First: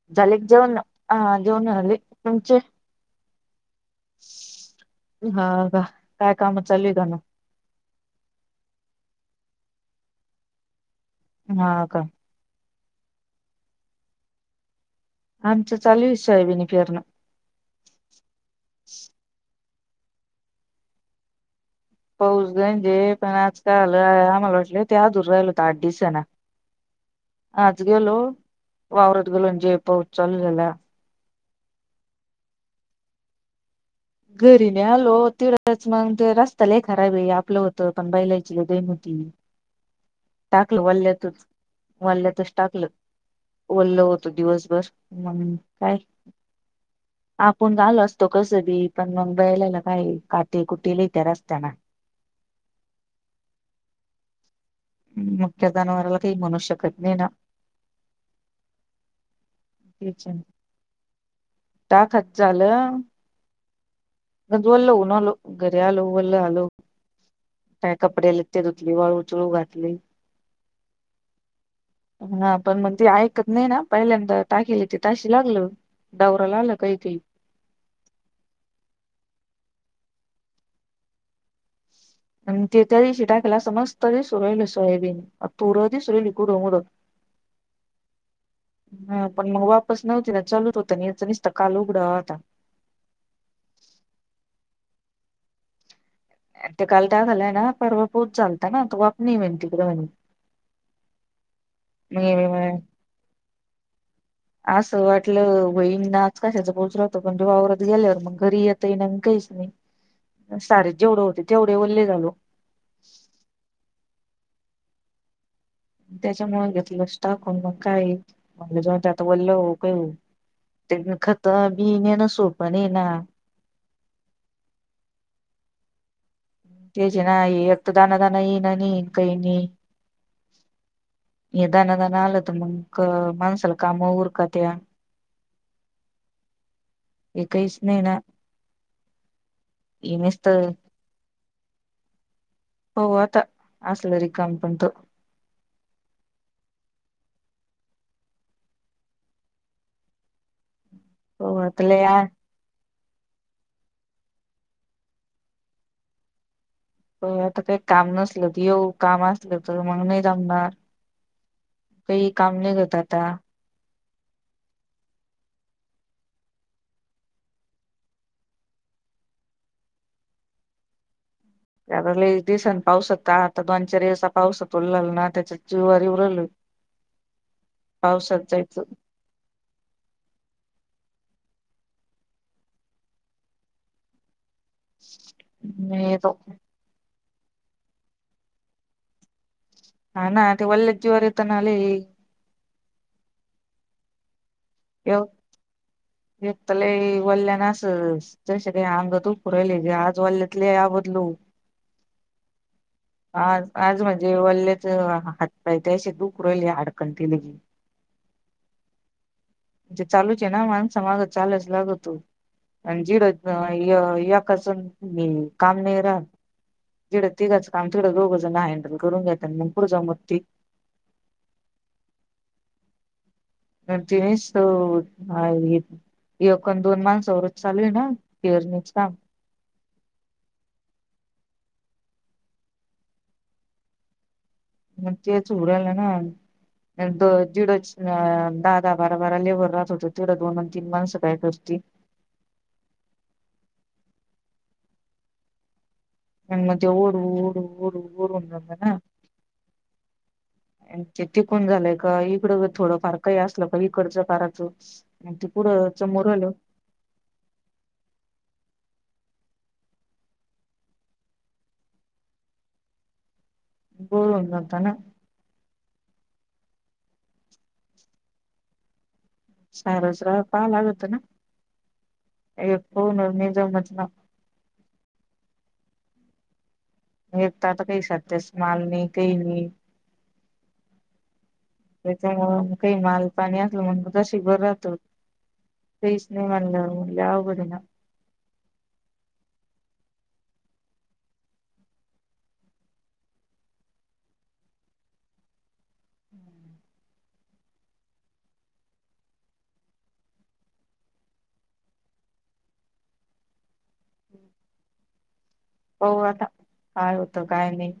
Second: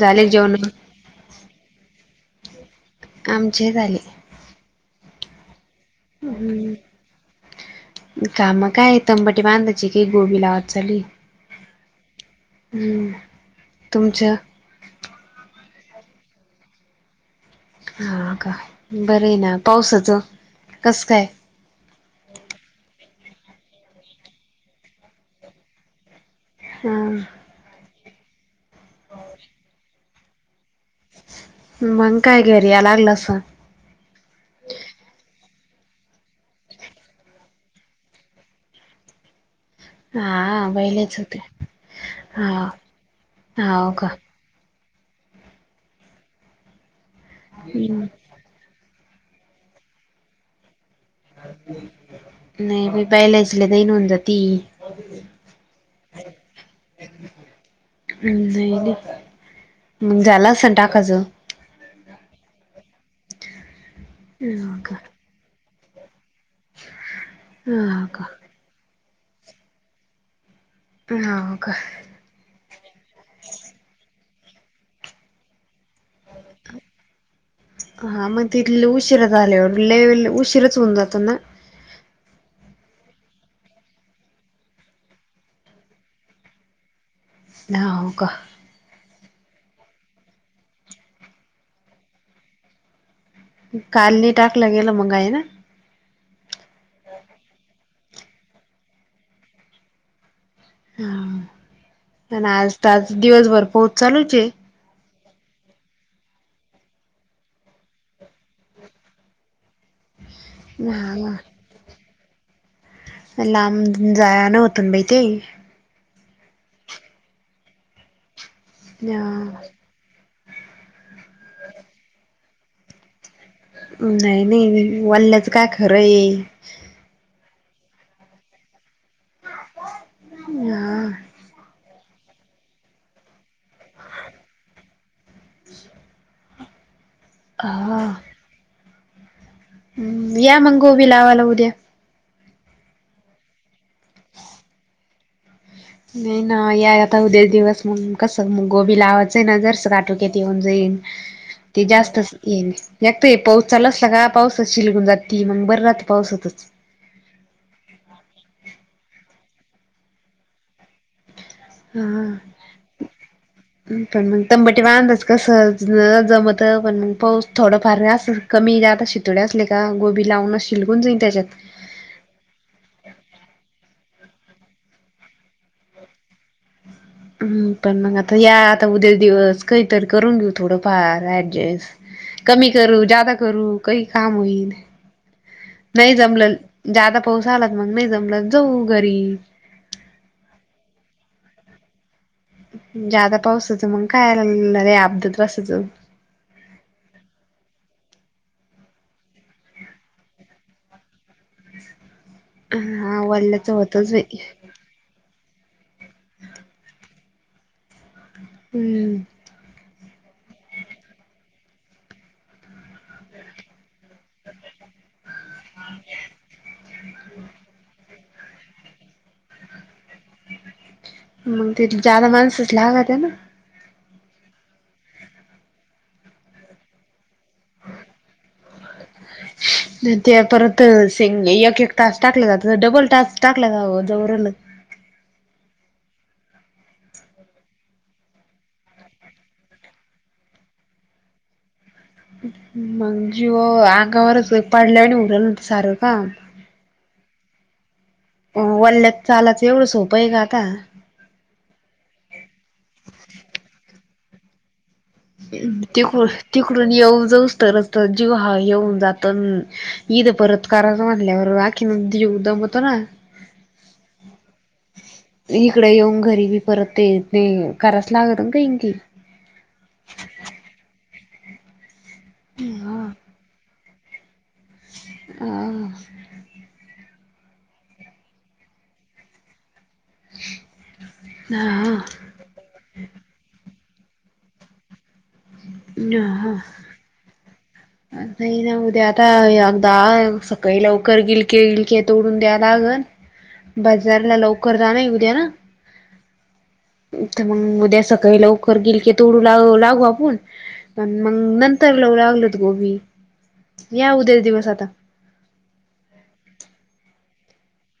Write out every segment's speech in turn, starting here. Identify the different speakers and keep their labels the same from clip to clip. Speaker 1: झाले
Speaker 2: झाली
Speaker 1: जेवण
Speaker 2: जेऊन. हा जेऊन झाली तुमचे.
Speaker 1: आमचे झाले.
Speaker 2: हा का काय काम चालूल
Speaker 1: हम्म
Speaker 2: का नू.
Speaker 1: काम काय तंबाटी बांधायची काई गोबी लावाची चालूय.
Speaker 2: हा का?
Speaker 1: हम्म तुमचं.
Speaker 2: आमचं चालूये सायबीनी पेरणं.
Speaker 1: हा का बरं आहे ना पावसाचं कसं काय?
Speaker 2: पाऊस गणजे पण आज काय झालं आम्हाला वाटले ते अधूर राहिल होत आठ दिसांन.
Speaker 1: हा.
Speaker 2: गेलो, वावरत गेलो, आणि जे पाऊत चालू झाला.
Speaker 1: मंग काय घरी या लागलसन.
Speaker 2: घरी नाही आलो तीड तेच मग ते रस्त लई खराबे आपलं होतं पण बैलाची लई दईन होती.
Speaker 1: हा
Speaker 2: टाकलं
Speaker 1: बैलेच होते
Speaker 2: वाल्ल्यातच वल्ल्यातच
Speaker 1: हा
Speaker 2: टाकलं.
Speaker 1: हाव
Speaker 2: वल्ल
Speaker 1: का
Speaker 2: होत दिवसभर. मग काय? आपण आलो असतो कस बी. पण मग बेलाला काये काट कुटे लय त्या रस्त्याना
Speaker 1: नाही बाई बायलाची लई दईन होउन जाती.
Speaker 2: मुक्या जनावराला काही म्हणू शकत नाही ना.
Speaker 1: नाही नाही मग झालं असन टाकाच.
Speaker 2: टा खच झालं.
Speaker 1: हा
Speaker 2: गजवलो
Speaker 1: का
Speaker 2: होउन आलो घरी आलो.. वल्ल झालो काय
Speaker 1: हा का
Speaker 2: कपडे्या लते धुतली वाळू चळू घातली.
Speaker 1: हा का
Speaker 2: हा पण म ते ऐकत नाही ना पहिल्यांतर. टाकीले ते ताशी लागल.
Speaker 1: हा म तेथल उ उशीरा झाल्यावर लय उशीरच होऊन जातो ना.
Speaker 2: अनं ते त्या दिवशी टाकेल असं मस्त दिसू राहिलं सोयाबीन आणि तुर दिसू राहीली कुडमुड.
Speaker 1: हाव का?
Speaker 2: हा पण मग वापस नव्हती ना चालूच होत न याच नुसत काल उघडा होता.
Speaker 1: काल नय टाकलं गेलं मंग हाय ना.
Speaker 2: ते काल टाकालाय ना, परवा पाऊस झालता ना, त वाप नई म्हनी तिकड म्हणी.
Speaker 1: हा पण आज त आज दिवसभर पाऊस चालूचंये.
Speaker 2: म्हटलं वहिन ना आज कशाचा पाऊस राहतो पण ते वावरात गेल्यावर मंग ते घरी येता येईना आणि काईच नाय. सार जेवढं
Speaker 1: हा
Speaker 2: होते तेवढे ओल्ले झालो.
Speaker 1: लांब जाया न होत बाई ते.
Speaker 2: त्याच्यामुळे घेतलं स्टाकन मग काय म्ह ज त्यात बोललं हो काय हो. ते खतबी नसो पण ये ना.
Speaker 1: नाही नाही वाल्ल्याचं काय खरं आहे.
Speaker 2: तेजे एक त दाना दाना येईन ना नी कय नय
Speaker 1: हा.
Speaker 2: य दाना दाना नाय आल तर मंग माणसाला काम उरकत्या.
Speaker 1: [inaudible]
Speaker 2: एकहीसं नाही ना.
Speaker 1: हूं या मंग गोभी लावाला उद्या.
Speaker 2: हो आता असल रीकम पण तो
Speaker 1: नाई ना याय आता उद्या दिवस मग कसं गोबी लावायचं न जरसकं आटोक्यात येऊन जाईन.
Speaker 2: पाहू आता
Speaker 1: ते
Speaker 2: लय आ
Speaker 1: जास्तच येन एक त हे पाऊस चालू असला का पाऊस सिलगून जाती मंग बर राहत पावसातचं.
Speaker 2: अ आता काय काम नसल त येऊ काम असलं त मंग नाई जमणार.
Speaker 1: हा
Speaker 2: कई काम निघत आता.
Speaker 1: पण मंग तंबटी बांध च कसं ज जमतं पण मग पाऊस थोड फार आसनं कमी ते आता शितोळया असल्या का गोबी लावूनचं शिलगून जाईन त्याच्यात.
Speaker 2: आता लई दिसन पाऊस होता आता दोन चार दिवसा पावसात उलला ना त्याच्या जिवार येवू राहल
Speaker 1: हम्म पण मंग आता या
Speaker 2: जायचं
Speaker 1: आता उद्या दिवस काईतरी करून घेऊ थोडंफार. ऍडजेस्ट कमी करू जादा करू कही काम होईल.
Speaker 2: नाही
Speaker 1: नही
Speaker 2: येतो
Speaker 1: जमलंल जादा पाऊस आला त मंग नाई जमल त जाऊ घरी
Speaker 2: हा ना ते वल्ले जीवावर येत ना लय.
Speaker 1: जादा पाऊसाच मंग काय आला आपदत बसायचं
Speaker 2: एक एक तला वल्ल्या न अस ज काय अंग दुखू रायलंय या आज वल्यात लय आबदलो.
Speaker 1: हा
Speaker 2: आज
Speaker 1: वल्ल्याच
Speaker 2: आज
Speaker 1: होतच
Speaker 2: म्हणजे
Speaker 1: बाई
Speaker 2: वल्ल्याच माझे त्या दिशीच दुखु राहिले हाडकंनं ते लगी
Speaker 1: हूं
Speaker 2: जे चालूच हे ना माणसामागचं चालुच लागतो आणि झी ड य एकाच मी काम नाय राहत जिड तिघाच काम तिड दोघच म हँडल करून घेतात पण मंग कुड जमत
Speaker 1: मंग तिथ जादा माणसच लागात्या ना.
Speaker 2: ते निसत नाय एक दोन माणस माणसावरच चालूये ना पेरणीच काम.
Speaker 1: लय एक एक टास्क टाकला जात होता डबल टास्क टाकला जावं जावू राहल.
Speaker 2: मंग तेच होऊ रायल ना. नाय त जिडं च अ दहा दहा बारा बारा लेबर राहत होत तिढं दोन आणि तीन माणसं काय करती.
Speaker 1: मंग जीवावर अंगावरच पाडल्या वानी होऊ रायलं ना ते सारं.
Speaker 2: अणि मंग मं ते ओडू ओडू ओडू
Speaker 1: हो वल्ल्यात चालाच एवढं होत
Speaker 2: ते टिकून झालंय का इकडं थोडं फार काही असल का इकडच परतूच
Speaker 1: तिकड तिकडून येऊ जाऊ तरच जीव हा हे हुन जात ईद परत करायच म्हणल्यावर राखीन जीव दम तो ना
Speaker 2: हो दमतो ना
Speaker 1: घरीबी परत ते ते करायच लागत ना काही न काही
Speaker 2: सारस रा पाहा लागत ना
Speaker 1: हा.
Speaker 2: फोन वर नि जमत [unintelligible]
Speaker 1: हा.
Speaker 2: एक त आता काय साततेस माल नाई काय नाई.
Speaker 1: हा
Speaker 2: त्याच्यामुळ काय माल पाणी म्हण शिभर राहतो तेच नाही
Speaker 1: हा
Speaker 2: म्हनलं म्हणल्या लय अवघड आहे ना
Speaker 1: नाही ना उद्या, आता अगदा सकाळी लवकर गिलके गिलके तोडून द्याव लागल बाजारला लवकर जाहण उद्याना
Speaker 2: [inaudible]
Speaker 1: तर मग उद्या सकाळी लवकर गेली की तोडू ला लागू आपण, पण मग नंतर लाव लागलत गोबी या उद्याचा दिवस आता.
Speaker 2: हो आता, काय होतं काय नाही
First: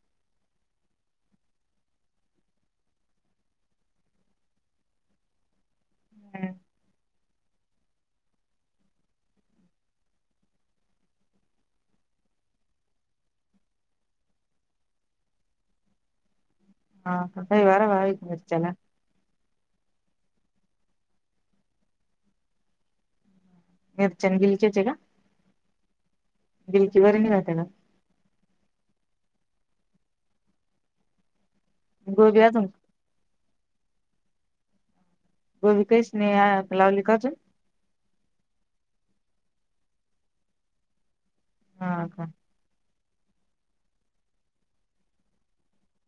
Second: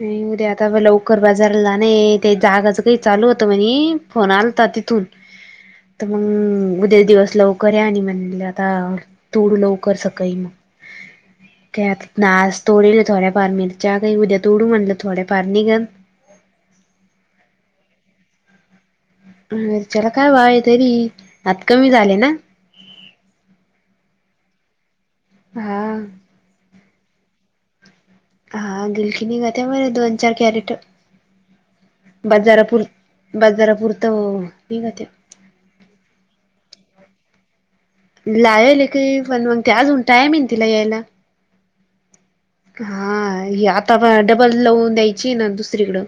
Speaker 1: नाही उद्या आता लवकर बाजारला जा नाही ते जागाच काही चालू होतं म्हणे फोन आलत तिथून तर मग, उद्याचा दिवस लवकर या, आणि म्हणले आता तोडू लवकर सकाळी मग
Speaker 2: [inaudible]
Speaker 1: त्यात नाश तोडीले थोड्या फार मिरच्या काही उद्या तोडू म्हणलं थोडे फार निघल
Speaker 2: हा रविवार आहे मिरच्याला
Speaker 1: अ चला काय बाय तरी, आत कमी झाले ना.
Speaker 2: अडचन गिली चच आहे का?
Speaker 1: हां
Speaker 2: गिरकी वरण भातला
Speaker 1: हा गिल कि निगते म्हणे दोन, चार कॅरेट
Speaker 2: गोबी अजून
Speaker 1: बाजारापर, बाजारापुरतं निगते
Speaker 2: गो विकस नाही लावली का अजून
Speaker 1: लायल काही, पण मग ते आजन टायम आहे न तिला यायला.
Speaker 2: हा का?
Speaker 1: हा, आता डबल लावून द्यायची ना दुसरीकडं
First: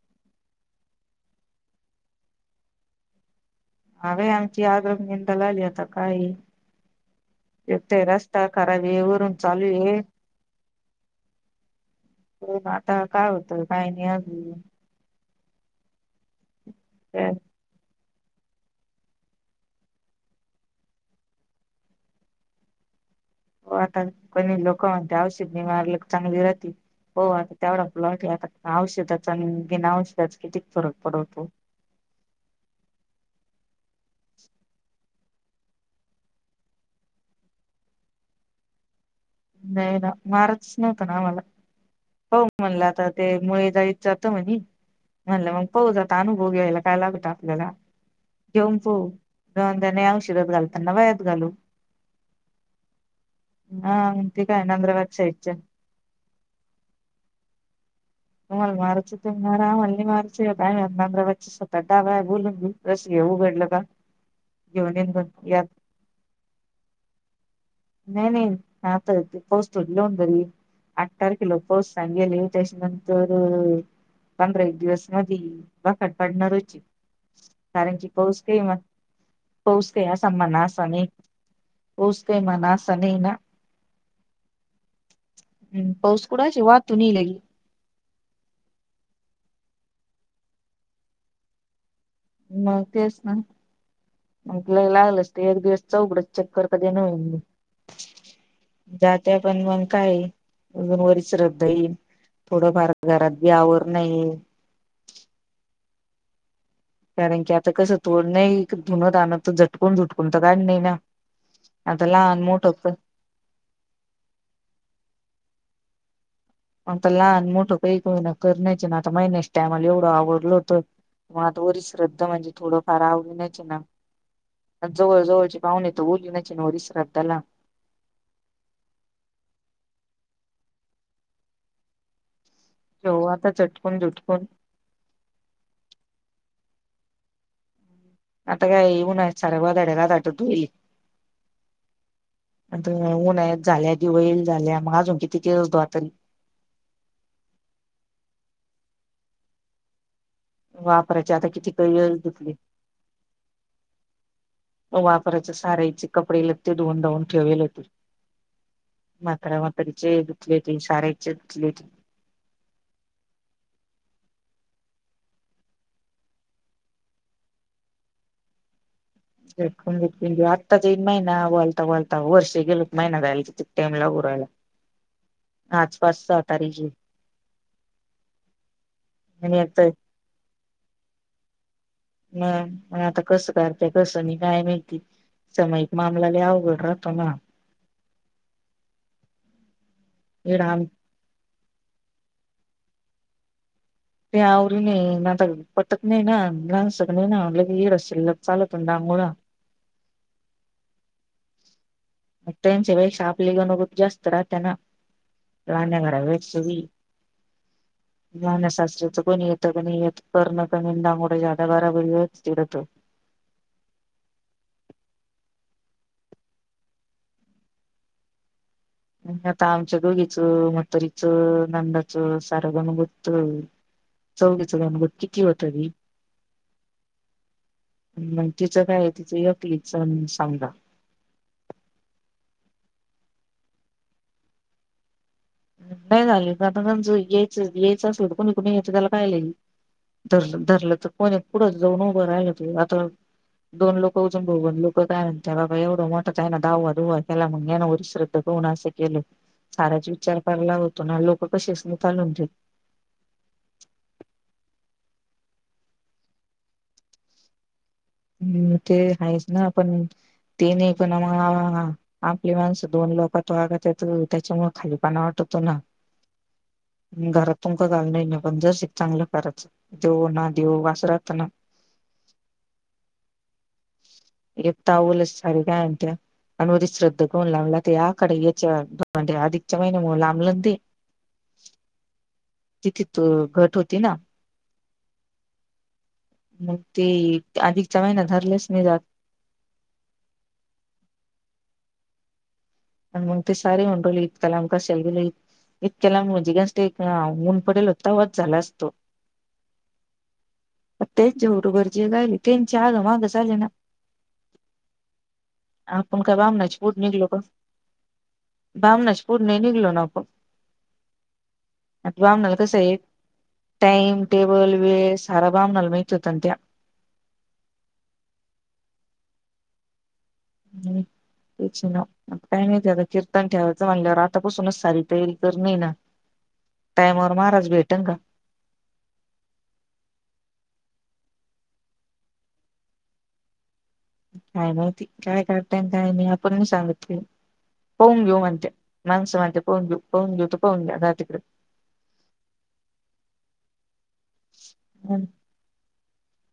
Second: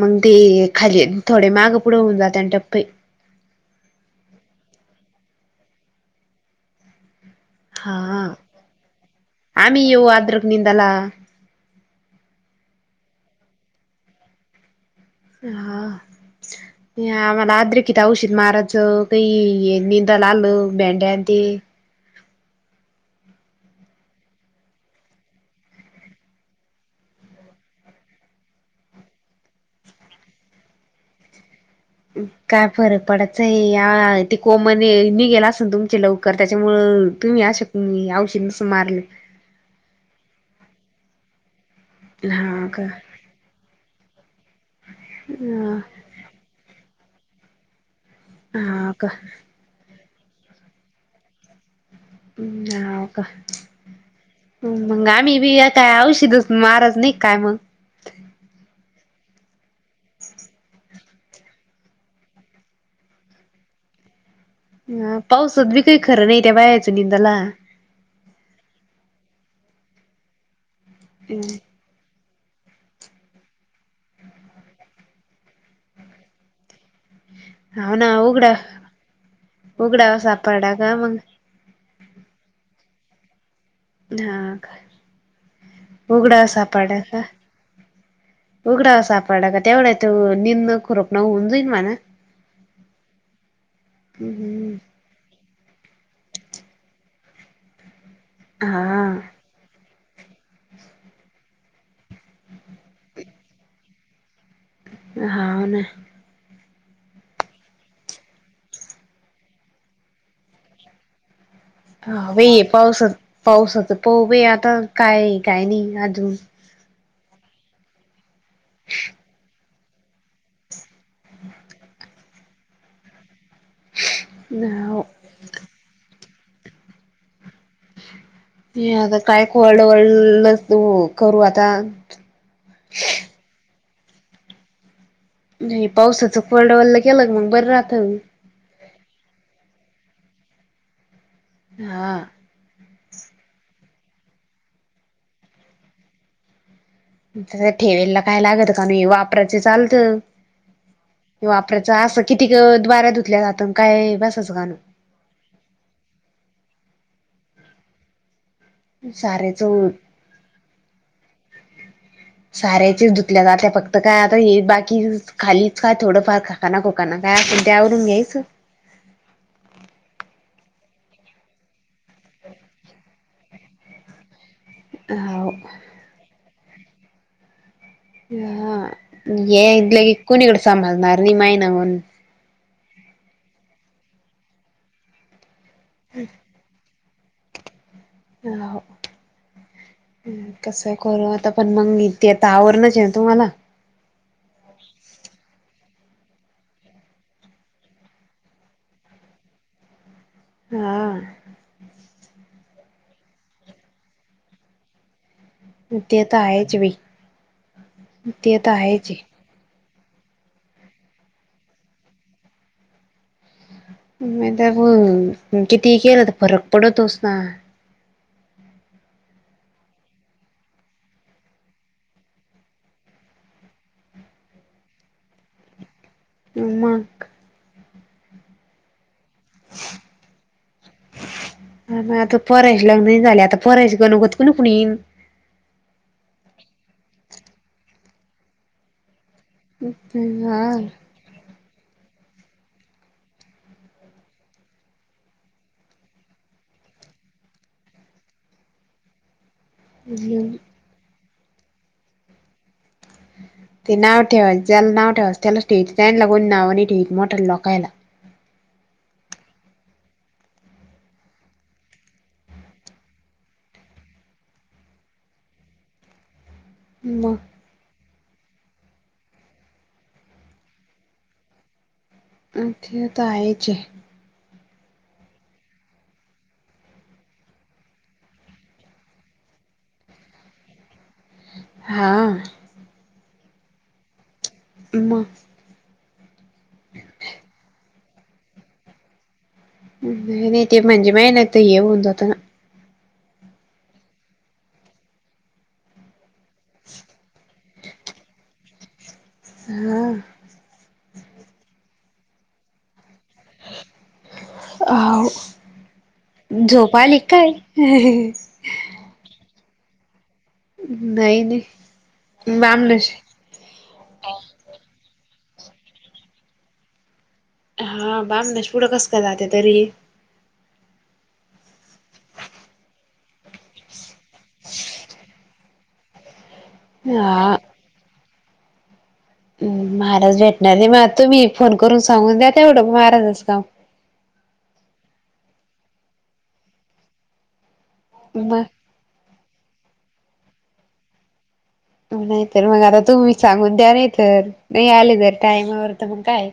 Speaker 1: मग ते खाली थोडे, मागं पुढे होऊन जात आणि टप्पे
Speaker 2: हवे आमची आद्रक निंदा ला आली आता काय एकतर
Speaker 1: हा.
Speaker 2: रस्ता करावी, वरून चालू
Speaker 1: आम्ही
Speaker 2: ये
Speaker 1: येऊ अद्रक निंदाला
Speaker 2: हो आता काय होतं, काही नाही अजून
Speaker 1: हा आम्हाला आद्रिक कि ते औषध मारायच, काही निंदाला आलं भेड्या आणि ते
Speaker 2: हो आता, कोणी लोकं म्हणते औषध नि मारल कि चांगली राहती. हो आता त्यावढ आपला वाटलं, आता औषधाचा घेण औषधाचा कितीक फरक पडवतो.
Speaker 1: काय फरक पडायच आहे, या ते कोमने निघेला अस ना तुमचे लवकर त्याच्यामुळ तुम्ही अशक औषध नसलं मारलं
Speaker 2: नाही ना, मारतच नव्हत ना आम्हाला, हो
Speaker 1: हा
Speaker 2: म्हणलं
Speaker 1: का
Speaker 2: आता त्यामुळे जात म्हणे म्हणलं मग पाहु जात अनुभव घ्यायला काय लागतं आपल्याला जेऊम
Speaker 1: हा का
Speaker 2: पाहु, जाऊ त्याने उशरात घालताना वयात घालू.
Speaker 1: होव का,
Speaker 2: हा मग ते काय नंद्राबाद
Speaker 1: मंग आमि बी
Speaker 2: साईडच्या
Speaker 1: काय औ माराज नाही काय मग?
Speaker 2: मम मारच त मरा, आमल्ली मारच मच ता बलून रस उघडलं का? घेऊन येईन
Speaker 1: हा,
Speaker 2: पण यात
Speaker 1: पावसात बी काही खरं नाही त्या बायाच निंदला.
Speaker 2: नाही नाही, आता ते पाऊस तोटले होन तरी, आठ तारखेला पाऊस चांगेले त्याच्यानंतर, पंधरा एक दिवस मधी, बकड पडणार होची
Speaker 1: हाव
Speaker 2: कारण
Speaker 1: ना
Speaker 2: की पौस
Speaker 1: उघडा
Speaker 2: काही म, पौस काही
Speaker 1: उघडावा
Speaker 2: अस संंबना
Speaker 1: सापडला का
Speaker 2: असने.
Speaker 1: मग
Speaker 2: पऊस का म ना स नाही ना.
Speaker 1: हा
Speaker 2: हम्म,
Speaker 1: का
Speaker 2: पाऊस
Speaker 1: उघडा
Speaker 2: कुडाची
Speaker 1: सापड
Speaker 2: वाहतून येईल
Speaker 1: का
Speaker 2: लगी
Speaker 1: उघडा सापडला का तेवढा तो निंदन खरोप न होऊन जाईल म्हणा
Speaker 2: मग तेच ना मग तला लागलच ते एक दिवस चौघडच चक्कर कधी नल म
Speaker 1: हा
Speaker 2: जात पण काय अजून वरच श्रद्धा येईल थोडंफार घरात गवर नाही
Speaker 1: हा न.
Speaker 2: कारण की आता कसं तोड नाही धुनत आणनत तर झटकून झुटकून तर काय नाही ना. आता
Speaker 1: हा
Speaker 2: लहान
Speaker 1: वे आहे
Speaker 2: मोठं पण
Speaker 1: पाऊस पाऊसाच प वे आता काय काय नाही अजून
Speaker 2: मगता लहान मोठं काही को ना करण्याच ना आता महिनस टायमाला एवढं आवडल होत. ग आता वरी श्रद्धा म्हणजे थोडंफार आवडी नाही.
Speaker 1: हो
Speaker 2: जवळ जवळची पाहुून येत ओली नची ना वि श्रादाला
Speaker 1: आता काय वर्ड व करू आता
Speaker 2: जवाता चटकून झुटकून
Speaker 1: नाही पावसाचकलडवल्लं केलं मग बर राह.
Speaker 2: आता काय येऊन सार गधड्या रा दाटतईली
Speaker 1: हा.
Speaker 2: उनत झाल्या की वईल झाल्या मग अजून किती केस द तरी
Speaker 1: ठेवेलला काय लागत का नाही वापरायचं चालतं.
Speaker 2: वापरायचे आता किती
Speaker 1: वापरायच
Speaker 2: वेळेस
Speaker 1: असं किती
Speaker 2: धुतले
Speaker 1: द्वारा धुतल्या जातं काय बसचं गाणं.
Speaker 2: वापरायच्या सारायचे कपडे लगते धुवून धावून ठेवेल होती. मातराा
Speaker 1: सारेच
Speaker 2: मातरीचे दुखले ते साराचे दुखले.
Speaker 1: साऱ्याचीच धुतल्या जाते फक्त काय आता हे बाकी बा खालीच का थोडंफार खकाना खोकाना काय त्यावरून घ्यायच.
Speaker 2: चकूनून आत्ताचन महिना वळता वळता वर्ष गेलोत महिना जायला तिथ टाम लागून
Speaker 1: हाव
Speaker 2: आसपास सातारी जी.
Speaker 1: हा ये इथलं की कोणीकडे सभालणार नाही माहिना म्हून
Speaker 2: ह म आता कस करतेय कसं नाही काय माहिती समायिक मामलाला अवघड रा तला
Speaker 1: अ
Speaker 2: इड
Speaker 1: कस
Speaker 2: आम
Speaker 1: करू आता. पण मग इ ते आता आवरणच आहे ना तुम्हाला
Speaker 2: तेवरि नाही माातागत पटत नाही ना लहान सग नाही ना म्हलं ईड असेल चालतण डांगोळा
Speaker 1: हा.
Speaker 2: म त्यांच्या व शापली ग नत जास्त राहतेना. राहण्या घरा
Speaker 1: ते तर
Speaker 2: वेच व
Speaker 1: आहेच बाई ते तर आहेच
Speaker 2: वाहण्याशास्त्राच
Speaker 1: आहे
Speaker 2: कोणी येत. णत म्हंदा कठ जातकाार वत
Speaker 1: नाही ब किती केलं तर फरक पडतोस ना.
Speaker 2: आता आमच्या दोघीचं मतरीचं नंदाचं सार गणुभूतच चौकीचं गणगत किती होती.
Speaker 1: हमा.
Speaker 2: मग तिचं काय? तिथ यक्लीच सांगा.
Speaker 1: झा आता परायच गण होत कु कुणी येन.
Speaker 2: नाही झाले ज यायच यायचं असल कोणी कोणी यायचं त्याला. धर
Speaker 1: हा
Speaker 2: धरलं तर कोणी पुढं जाऊन उभं राहिलं आता. दोन लोकं उजून बघून लोकं काय म्हणत बाबा एवढं मोठंच आहे ना धावा धुवा केला म्हग ना वर श्रद्धा. कोण असं केलं साराच विचार. हो ना लोक कसेच म लून देत.
Speaker 1: ते नाव ठेवा ज्याला नाव ठेवास त्यालाच ठेवा त्या लागून नाव आणि ठेवत मोठ लोकायला.
Speaker 2: हम्म ते आहेच ना आपण. ते नाही पण आपली माणसं दोन लोक तो आगत त्याच्यामुळे खालीपण वाटत. तुना
Speaker 1: मग
Speaker 2: घरात तुम घाल नाही. पण ज चांगलं करायचं देव ना देव वासरता ना.
Speaker 1: [unintelligible]
Speaker 2: एक तवलच सारे काय आणत्या. अनवरदी श्रद्ध पाहून लागलं त्या आखाड अधिकच्या महिन्यामुळे लांबला ना मग ते.
Speaker 1: हां
Speaker 2: त घट होती ना.
Speaker 1: मग
Speaker 2: मग ते अधिकच्या महिना धरलेच नाही जात.
Speaker 1: नाही नाही ते म्हणजे महिन्यात हे होऊन जात ना.
Speaker 2: आणि मग ती सारी म्हंडली इतक्या लांब कशाला दिली इतक्या लांबून ऊन पडेल होत्तावत झाला असतो.
Speaker 1: हां
Speaker 2: [unintelligible] चाले ना
Speaker 1: हा हो
Speaker 2: आपण का बामनाचा
Speaker 1: झोप
Speaker 2: पोटी
Speaker 1: आली
Speaker 2: निघलो का?
Speaker 1: काय
Speaker 2: बामनाच्या पोटी नाही निघलो ना आपण?
Speaker 1: नाही नाही
Speaker 2: बामणाला कस आहे
Speaker 1: बामनश
Speaker 2: टाइम टेबल वेस्ट सारं बामनाला माहित होतं ना त्यात.
Speaker 1: हा बामनयचंयपुढं कस का जाते तरी.
Speaker 2: ते [inaudible] काय नाहीती आता कीर्तन ठेवायचं महल्यावर आतापासूनच सारी तयारी करणे हे ना. टायमवर
Speaker 1: हा
Speaker 2: महाराज भेटेन का?
Speaker 1: महाराज भेटणार नाही म तुम्ही फोन करून सांगून द्या तेवढं महाराजच.
Speaker 2: काय मायती काय काताय काय नाही आपण सांगतले. पाहून घेऊ
Speaker 1: मग
Speaker 2: म्हणते्या माणसं म्हणते पाहून घेऊ तर पाहून घ्या जा तिकडे.
Speaker 1: नाहीतर मग आता तुम्ही सांगून द् तर नाही आले तर टायमावर तर मग काय?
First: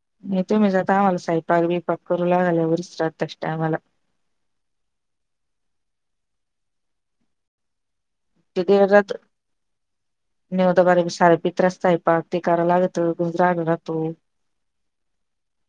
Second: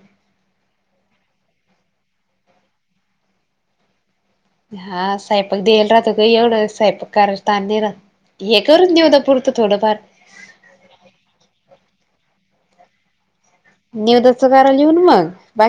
Speaker 2: कट करू लागले वर्ष श्राद्धाच्या टायमाला.
Speaker 1: हा सयपाक देयला राहतो का एवढं सयपाक करायचं ताण नाही राहत. हे करून देऊ द
Speaker 2: [unintelligible]
Speaker 1: पुरतं थोडंफार
Speaker 2: निवत पाणी सारा पितराचा स्वयंपाक. करा लागतं.
Speaker 1: निवदाच कार लिहून मग बाकी.